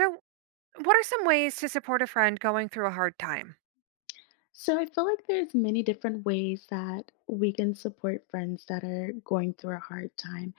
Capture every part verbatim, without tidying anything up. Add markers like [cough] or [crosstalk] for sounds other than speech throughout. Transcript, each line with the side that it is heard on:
right: So, what are some ways to support a friend going through a hard time?
left: So I feel like there's many different ways that we can support friends that are going through a hard time.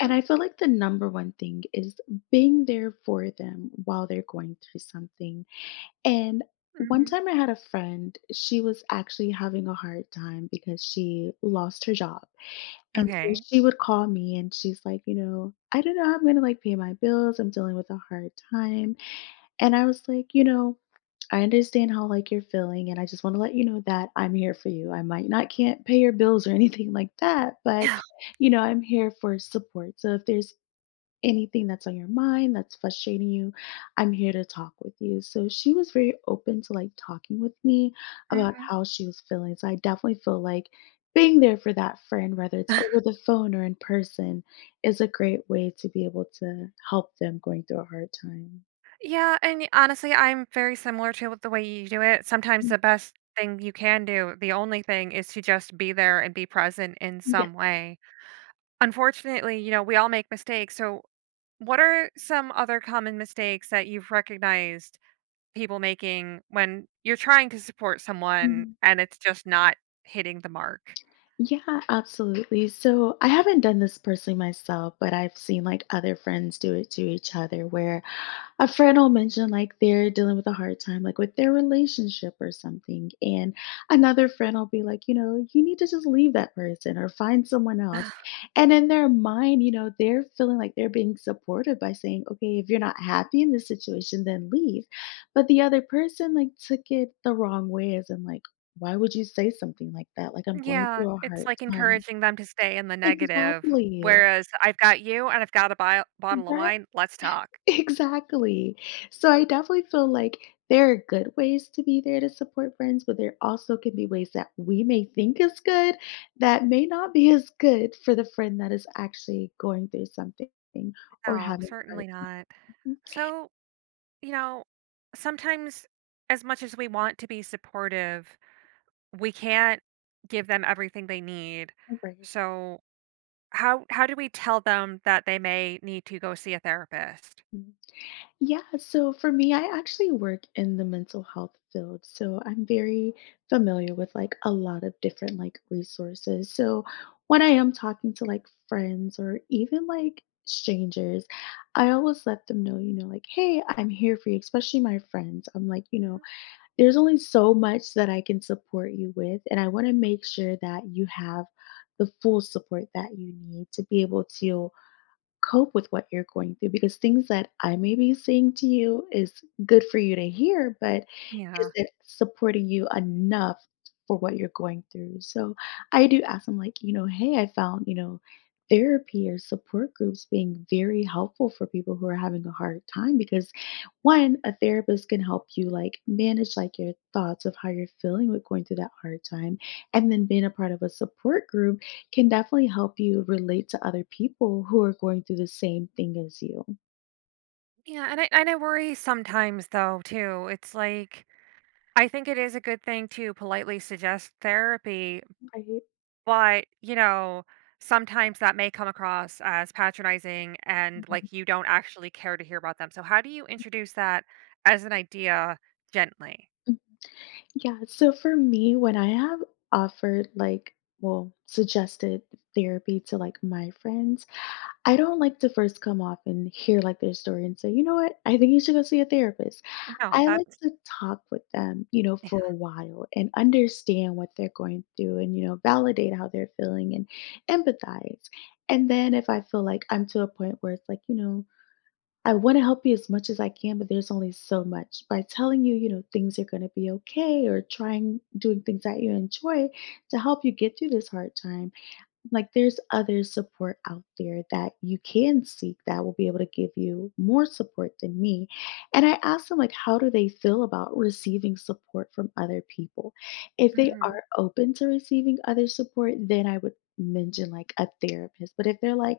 left: And I feel like the number one thing is being there for them while they're going through something. And one
right: Mhm.
left: time I had a friend, she was actually having a hard time because she lost her job. And so
right: Okay.
left: she would call me and she's like, you know, I don't know how I'm going to like pay my bills. I'm dealing with a hard time. And I was like, you know, I understand how like you're feeling, and I just want to let you know that I'm here for you. I might not can't pay your bills or [laughs] anything like that, but you know, I'm here for support. So if there's anything that's on your mind that's frustrating you, I'm here to talk with you. So she was very open to like talking with me about
right: Mhm.
left: how she was feeling. So I definitely feel like being there for that friend, whether it's over
right: [laughs]
left: the phone or in person, is a great way to be able to help them going through a hard time.
right: Yeah, and y- honestly, I'm very similar to with the way you do it. Sometimes
left: Mm,
right: the best thing you can do, the only thing is to just be there and be present in
left: yeah.
right: some way. Unfortunately, you know, we all make mistakes. So, what are some other common mistakes that you've recognized people making when you're trying to support someone
left: Mm-hmm.
right: and it's just not hitting the mark?
left: Yeah, absolutely. So I haven't done this personally myself, but I've seen like other friends do it to each other where a friend will mention like they're dealing with a hard time, like with their relationship or something. And another friend will be like, you know, you need to just leave that person or find someone else. And in their mind, you know, they're feeling like they're being supported by saying, okay, if you're not happy in this situation, then leave. But the other person like took it the wrong way, as in like, why would you say something like that? Like, I'm going
right: Yeah,
left: through a
right: it's
left: hard
right: like
left: time.
right: encouraging them to stay in the negative,
left: Exactly.
right: whereas I've got you and I've got a bio bottle of
left: Right.
right: wine, let's
left: [laughs]
right: talk.
left: Exactly. So I definitely feel like there are good ways to be there to support friends, but there also can be ways that we may think is good that may not be as good for the friend that is actually going through something or
right: No,
left: having a hard
right: certainly not.
left: time.
right: So, you know, sometimes as much as we want to be supportive, we can't give them everything they need.
left: Mhm, right.
right: So, how how do we tell them that they may need to go see a therapist?
left: Yeah, so for me, I actually work in the mental health field. So I'm very familiar with like a lot of different like resources. So when I am talking to like friends or even like strangers, I always let them know, you know, like, hey, I'm here for you, especially my friends. I'm like, you know,
right: Mhm.
left: there's only so much that I can support you with. And I want to make sure that you have the full support that you need to be able to cope with what you're going through because things that I may be saying to you is good for you to hear, but is
right: Yeah.
left: it supporting you enough for what you're going through? So I do ask them, like, you know, hey, I found, you know, therapy or support groups being very helpful for people who are having a hard time because one a therapist can help you like manage like your thoughts of how you're feeling with going through that hard time and then being a part of a support group can definitely help you relate to other people who are going through the same thing as you.
right: Yeah, and I and I worry sometimes though too. It's like I think it is a good thing to politely suggest therapy,
left: Right.
right: but, you know, sometimes that may come across as patronizing and
left: Mhm.
right: like you don't actually care to hear about them. So, how do you introduce that as an idea gently?
left: Yeah. So for me, when I have offered like, well, suggested therapy to like my friends, I don't like to first come off and hear like their story and say, you know what, I think you should go see a therapist.
right: No,
left: I like
right: that's
left: to talk with them, you know, for
right: [laughs]
left: a while and understand what they're going through and, you know, validate how they're feeling and empathize. And then if I feel like I'm to a point where it's like, you know, I want to help you as much as I can, but there's only so much. By telling you, you know, things are going to be okay or trying doing things that you enjoy to help you get through this hard time like there's other support out there that you can seek that will be able to give you more support than me and I asked them like how do they feel about receiving support from other people. If they are
right: Mhm,
left: open to receiving other support then I would mention like a therapist, but if they're like,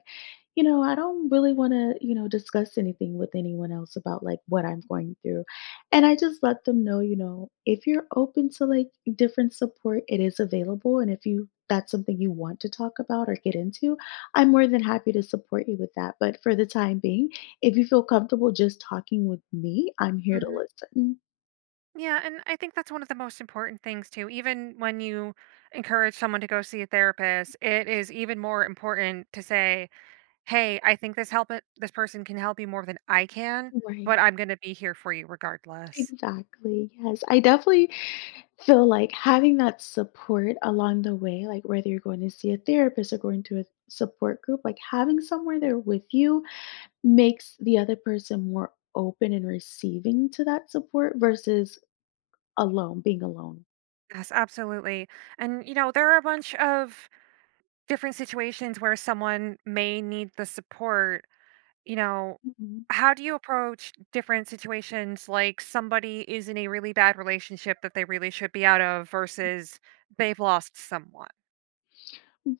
left: you know I don't really want to, you know discuss anything with anyone else about like what I'm going through. And I just let them know, you know, if you're open to like different support, it is available. And if you that's something you want to talk about or get into, I'm more than happy to support you with that. But for the time being, if you feel comfortable just talking with me, I'm here to
right: mhm.
left: listen.
right: Yeah, and I think that's one of the most important things too. Even when you encourage someone to go see a therapist, it is even more important to say, "Hey, I think this help it this person can help you more than I can, but
left: Right.
right: I'm gonna be here for you regardless."
left: Exactly. Yes. I definitely feel like having that support along the way, like whether you're going to see a therapist or going to a support group, like having somewhere there with you makes the other person more open and receiving to that support versus alone, being alone.
right: Yes, absolutely, and, you know, there are a bunch of different situations where someone may need the support, you know,
left: Mhm.
right: how do you approach different situations, like somebody is in a really bad relationship that they really should be out of versus they've lost someone?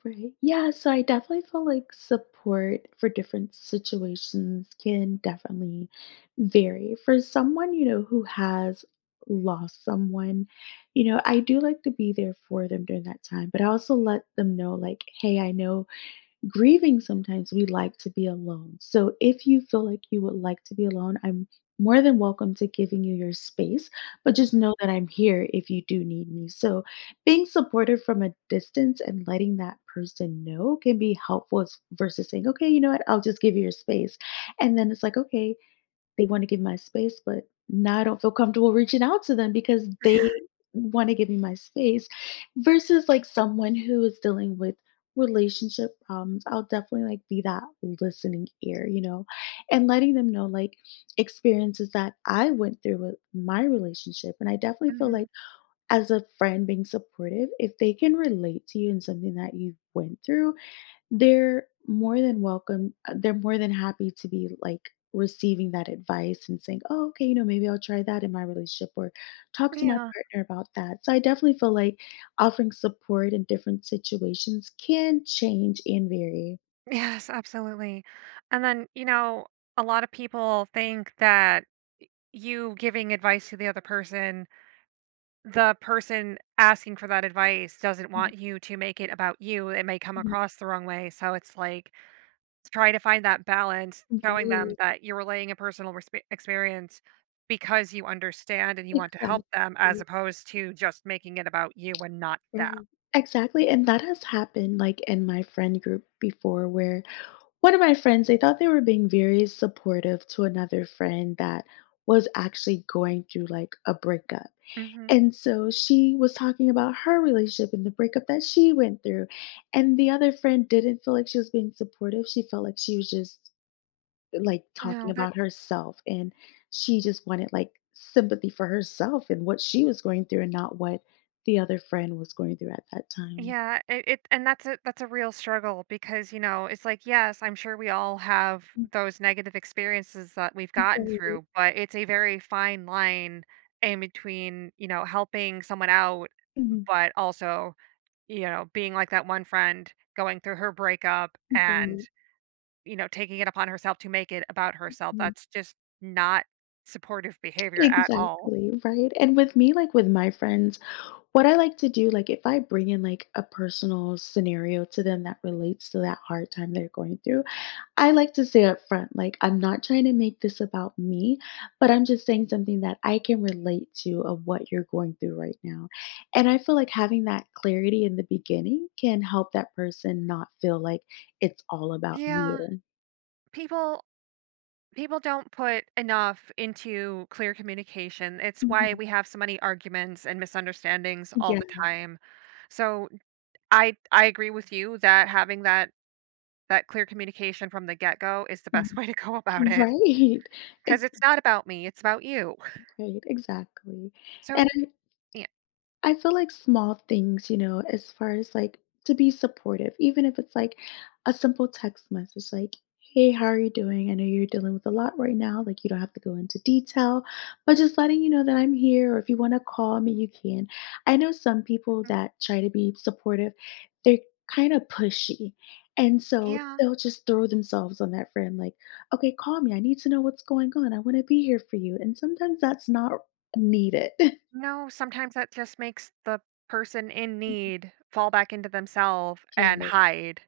left: Right. Yeah, so I definitely feel like support for different situations can definitely vary. For someone, you know, who has lost someone, you know, I do like to be there for them during that time, but I also let them know, like, hey, I know grieving sometimes we like to be alone. So if you feel like you would like to be alone, I'm more than welcome to giving you your space, but just know
right: Mhm,
left: that I'm here if you do need me. So being supportive from a distance and letting that person know can be helpful as- versus saying, okay, you know what, I'll just give you your space. And then it's like, okay, they wanna give my space, but now I don't feel comfortable reaching out to them because they wanna give me my space versus, like, someone who is dealing with relationship problems. I'll definitely, like, be that listening ear, you know, and letting them know, like, experiences that I went through with my relationship, and I definitely feel
right: mhm.
left: like as a friend being supportive, if they can relate to you in something that you went through, they're more than welcome. uh, They're more than happy to be like receiving that advice and saying, "Oh, okay, you know, maybe I'll try that in my relationship or talk to my
right: Yeah.
left: partner about that." So I definitely feel like offering support in different situations can change and vary.
right: Yes, absolutely, and then, you know, a lot of people think that you giving advice to the other person, the person asking for that advice doesn't want you to make it about you. It may come
left: Mhm.
right: across the wrong way. So it's like try to find that balance, showing them
left: Right.
right: that you're relaying a personal resp- experience because you understand and you want to help them as
left: Exactly.
right: opposed to just making it about you and not them.
left: Right. Exactly. And that has happened like in my friend group before where one of my friends, they thought they were being very supportive to another friend that was actually going through like a breakup.
right: Hmm.
left: And so she was talking about her relationship and the breakup that she went through. And the other friend didn't feel like she was being supportive. She felt like she was just like talking
right: No, that.
left: about herself and she just wanted like sympathy for herself and what she was going through and not what the other friend was going through at that time.
right: Yeah, it, it and that's a that's a real struggle because, you know, it's like, yes, I'm sure we all have
left: Mhm.
right: those negative experiences that we've gotten
left: Right.
right: through, but it's a very fine line in between, you know, helping someone out, but also, you know, being like that one friend going through her breakup and,
left: Mhm.
right: you know, taking it upon herself to make it about herself.
left: Right.
right: That's just not supportive behavior at all.
left: Exactly, right? And with me, like with my friends, what I like to do, like if I bring in like a personal scenario to them that relates to that hard time they're going through, I like to say up front, like I'm not trying to make this about me, but I'm just saying something that I can relate to of what you're going through right now. And I feel like having that clarity in the beginning can help that person not feel like it's all about
right: Yeah.
left: you.
right: People people don't put enough into clear communication. It's why
left: Mhm.
right: we have so many arguments and misunderstandings all
left: Yeah.
right: the time. So I I agree with you that having that that clear communication from the get-go is the best [laughs]
left: Mhm.
right: way to go about it
left: Right.
right: because it's not about me, it's about you.
left: Right, exactly. And
right: So
left: I
right: yeah,
left: I feel like small things, you know, as far as like to be supportive, even if it's like a simple text message like, hey, how are you doing? I know you're dealing with a lot right now. Like, you don't have to go into detail, but just letting you know that I'm here, or if you want to call me, you can. I know some people
right: mhm,
left: that try to be supportive, they're kind of pushy. And so
right: yeah,
left: they'll just throw themselves on that friend, like, okay, call me. I need to know what's going on. I want to be here for you. And sometimes that's not needed. [laughs]
right: no, sometimes that just makes the person in need fall back into themselves
left: Yes.
right: and hide.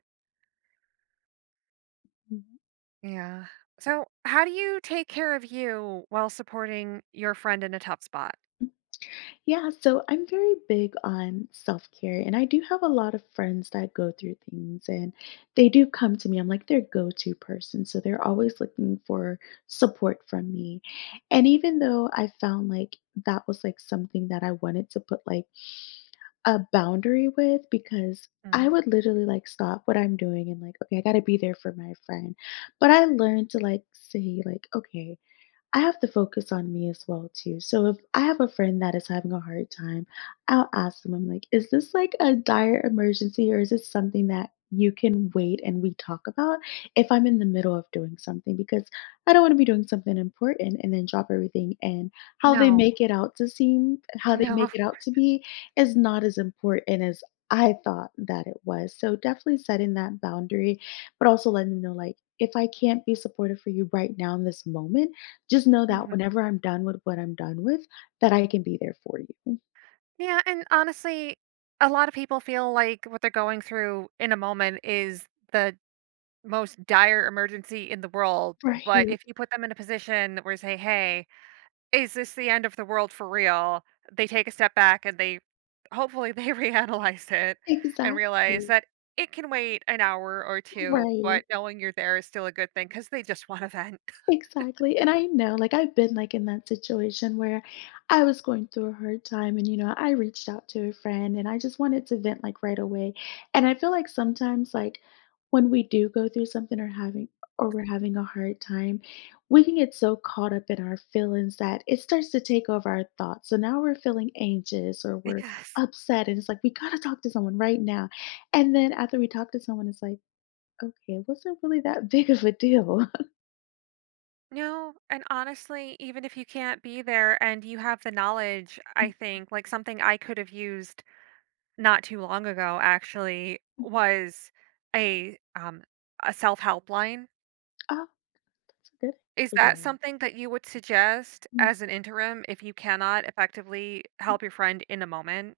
right: Yeah. So, how do you take care of you while supporting your friend in a tough spot?
left: Yeah, so I'm very big on self care, and I do have a lot of friends that go through things, and they do come to me. I'm like their go to person. So they're always looking for support from me. And even though I found like that was like something that I wanted to put like a boundary with, because I
right: Mm.
left: would literally like stop what I'm doing and like, okay, I got to be there for my friend. But I learned to like say, like, okay. I have to focus on me as well too. So if I have a friend that is having a hard time, I'll ask them, I'm like, is this like a dire emergency or is this something that you can wait and we talk about if I'm in the middle of doing something? Because I don't want to be doing something important and then drop everything. And how they
right: No.
left: make it out to seem, how they
right: No,
left: make
right: of.
left: it out to be is not as important as I thought that it was. So definitely setting that boundary, but also letting them know like, if I can't be supportive for you right now in this moment, just know that
right: Mhm.
left: whenever I'm done with what I'm done with, that I can be there for you.
right: Yeah, and honestly, a lot of people feel like what they're going through in a moment is the most dire emergency in the world, but
left: Right.
right: if you put them in a position where you say, "Hey, is this the end of the world for real?" They take a step back and they hopefully they [laughs] reanalyze it and realize
left: Exactly.
right: that it can wait an hour or two,
left: Right,
right: but knowing you're there is still a good thing because they just wanna vent. [laughs]
left: exactly, and I know, like, I've been, like, in that situation where I was going through a hard time and, you know, I reached out to a friend and I just wanted to vent, like, right away, and I feel like sometimes, like, when we do go through something or having or we're having a hard time, we can get so caught up in our feelings that it starts to take over our thoughts, so now we're feeling anxious or we're
right: Yes.
left: upset, and it's like, "We gotta talk to someone right now," and then after we talk to someone, it's like, "Okay, it wasn't really that [laughs] big of a deal."
right: No, and honestly, even if you can't be there and you have the knowledge, I
left: [laughs]
right: think like something I could have used not too long ago actually
left: Mhm.
right: was a um a self-help line.
left: It's a good
right: Is that
left: idea.
right: something that you would suggest
left: Mm.
right: as an interim if you cannot effectively help your friend in a moment?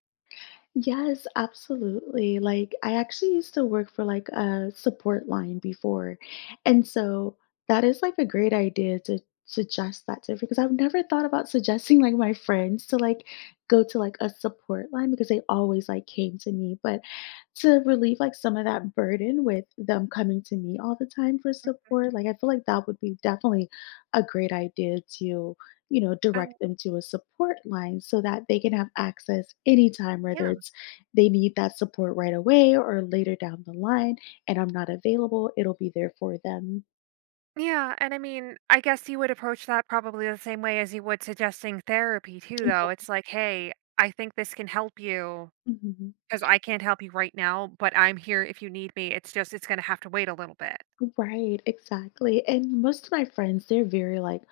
left: Yes, absolutely. Like, I actually used to work for like a support line before. And so that is like a great idea to suggest that to, because I've never thought about suggesting like my friends to like go to like a support line, because they always like came to me. But to relieve like some of that burden with them coming to me all the time for support, like I feel like that would be definitely a great idea to, you know, direct
right: And
left: them to a support line so that they can have access anytime, whether
right: yeah.
left: it's they need that support right away or later down the line and I'm not available, it'll be there for them.
right: Yeah, and I mean, I guess you would approach that probably the same way as you would suggesting therapy too
left: Yeah.
right: though. It's like, "Hey, I think this can help you.
left: Mhm.
right: 'Cause I can't help you right now, but I'm here if you need me. It's just it's gonna have to wait a little bit.
left: Right, exactly. And most of my friends, they're very like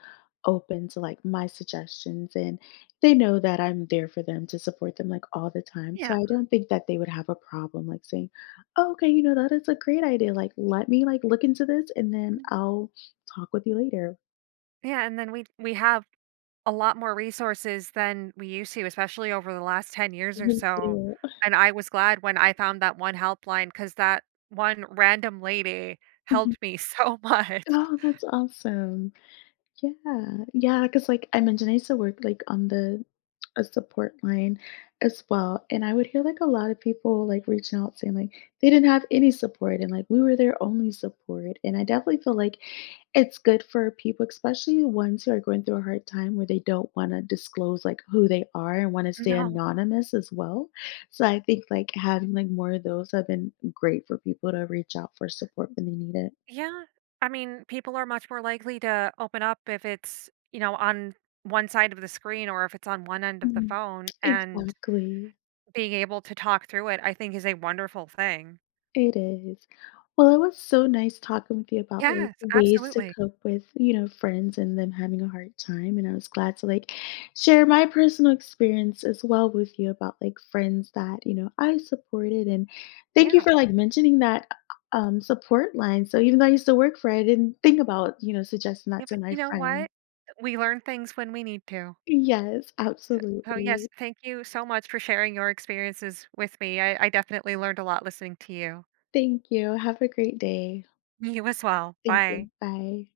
left: open to like my suggestions, and they know that I'm there for them to support them like all the time. So
right: Yeah.
left: I don't think that they would have a problem like saying, oh, okay, you know, that is a great idea. Like, let me like look into this and then I'll talk with you later.
right: Yeah, and then we we have a lot more resources than we used to, especially over the last ten years or
left: You
right: so,
left: too.
right: and I was glad when I found that one helpline because that one random lady helped
left: [laughs]
right: me [laughs] so much.
left: Oh, that's awesome. Yeah, yeah, because like, I mentioned, I used to work, like, on the a support line as well, and I would hear, like, a lot of people, like, reaching out saying, like, they didn't have any support and, like, we were their only support, and I definitely feel like it's good for people, especially ones who are going through a hard time where they don't wanna disclose, like, who they are and wanna stay
right: No.
left: anonymous as well. So I think, like, having, like, more of those have been great for people to reach out for support when they need it.
right: Yeah. I mean, people are much more likely to open up if it's, you know, on one side of the screen or if it's on one end of the
left: Mhm.
right: phone, and
left: Exactly.
right: being able to talk through it, I think, is a wonderful thing.
left: It is. Well, it was so nice talking with you about, like,
right: Yes,
left: ways to
right: absolutely.
left: cope with, you know, friends and them having a hard time, and I was glad to, like, share my personal experience as well with you about, like, friends that, you know, I supported, and thank you for,
right: Yeah.
left: like, mentioning that, uh, um, support line, so even though I used to work for it, I didn't think about, you know, suggesting that
right: Yeah, but
left: to my
right: you know
left: friend.
right: what? We learn things when we need to.
left: Yes,
right: So so,
left: absolutely.
right: yes, thank you so much for sharing your experiences with me. I I definitely learned a lot listening to you.
left: Thank you. Have a great day.
right: You as well.
left: Thank you.
right: Bye.
left: Bye.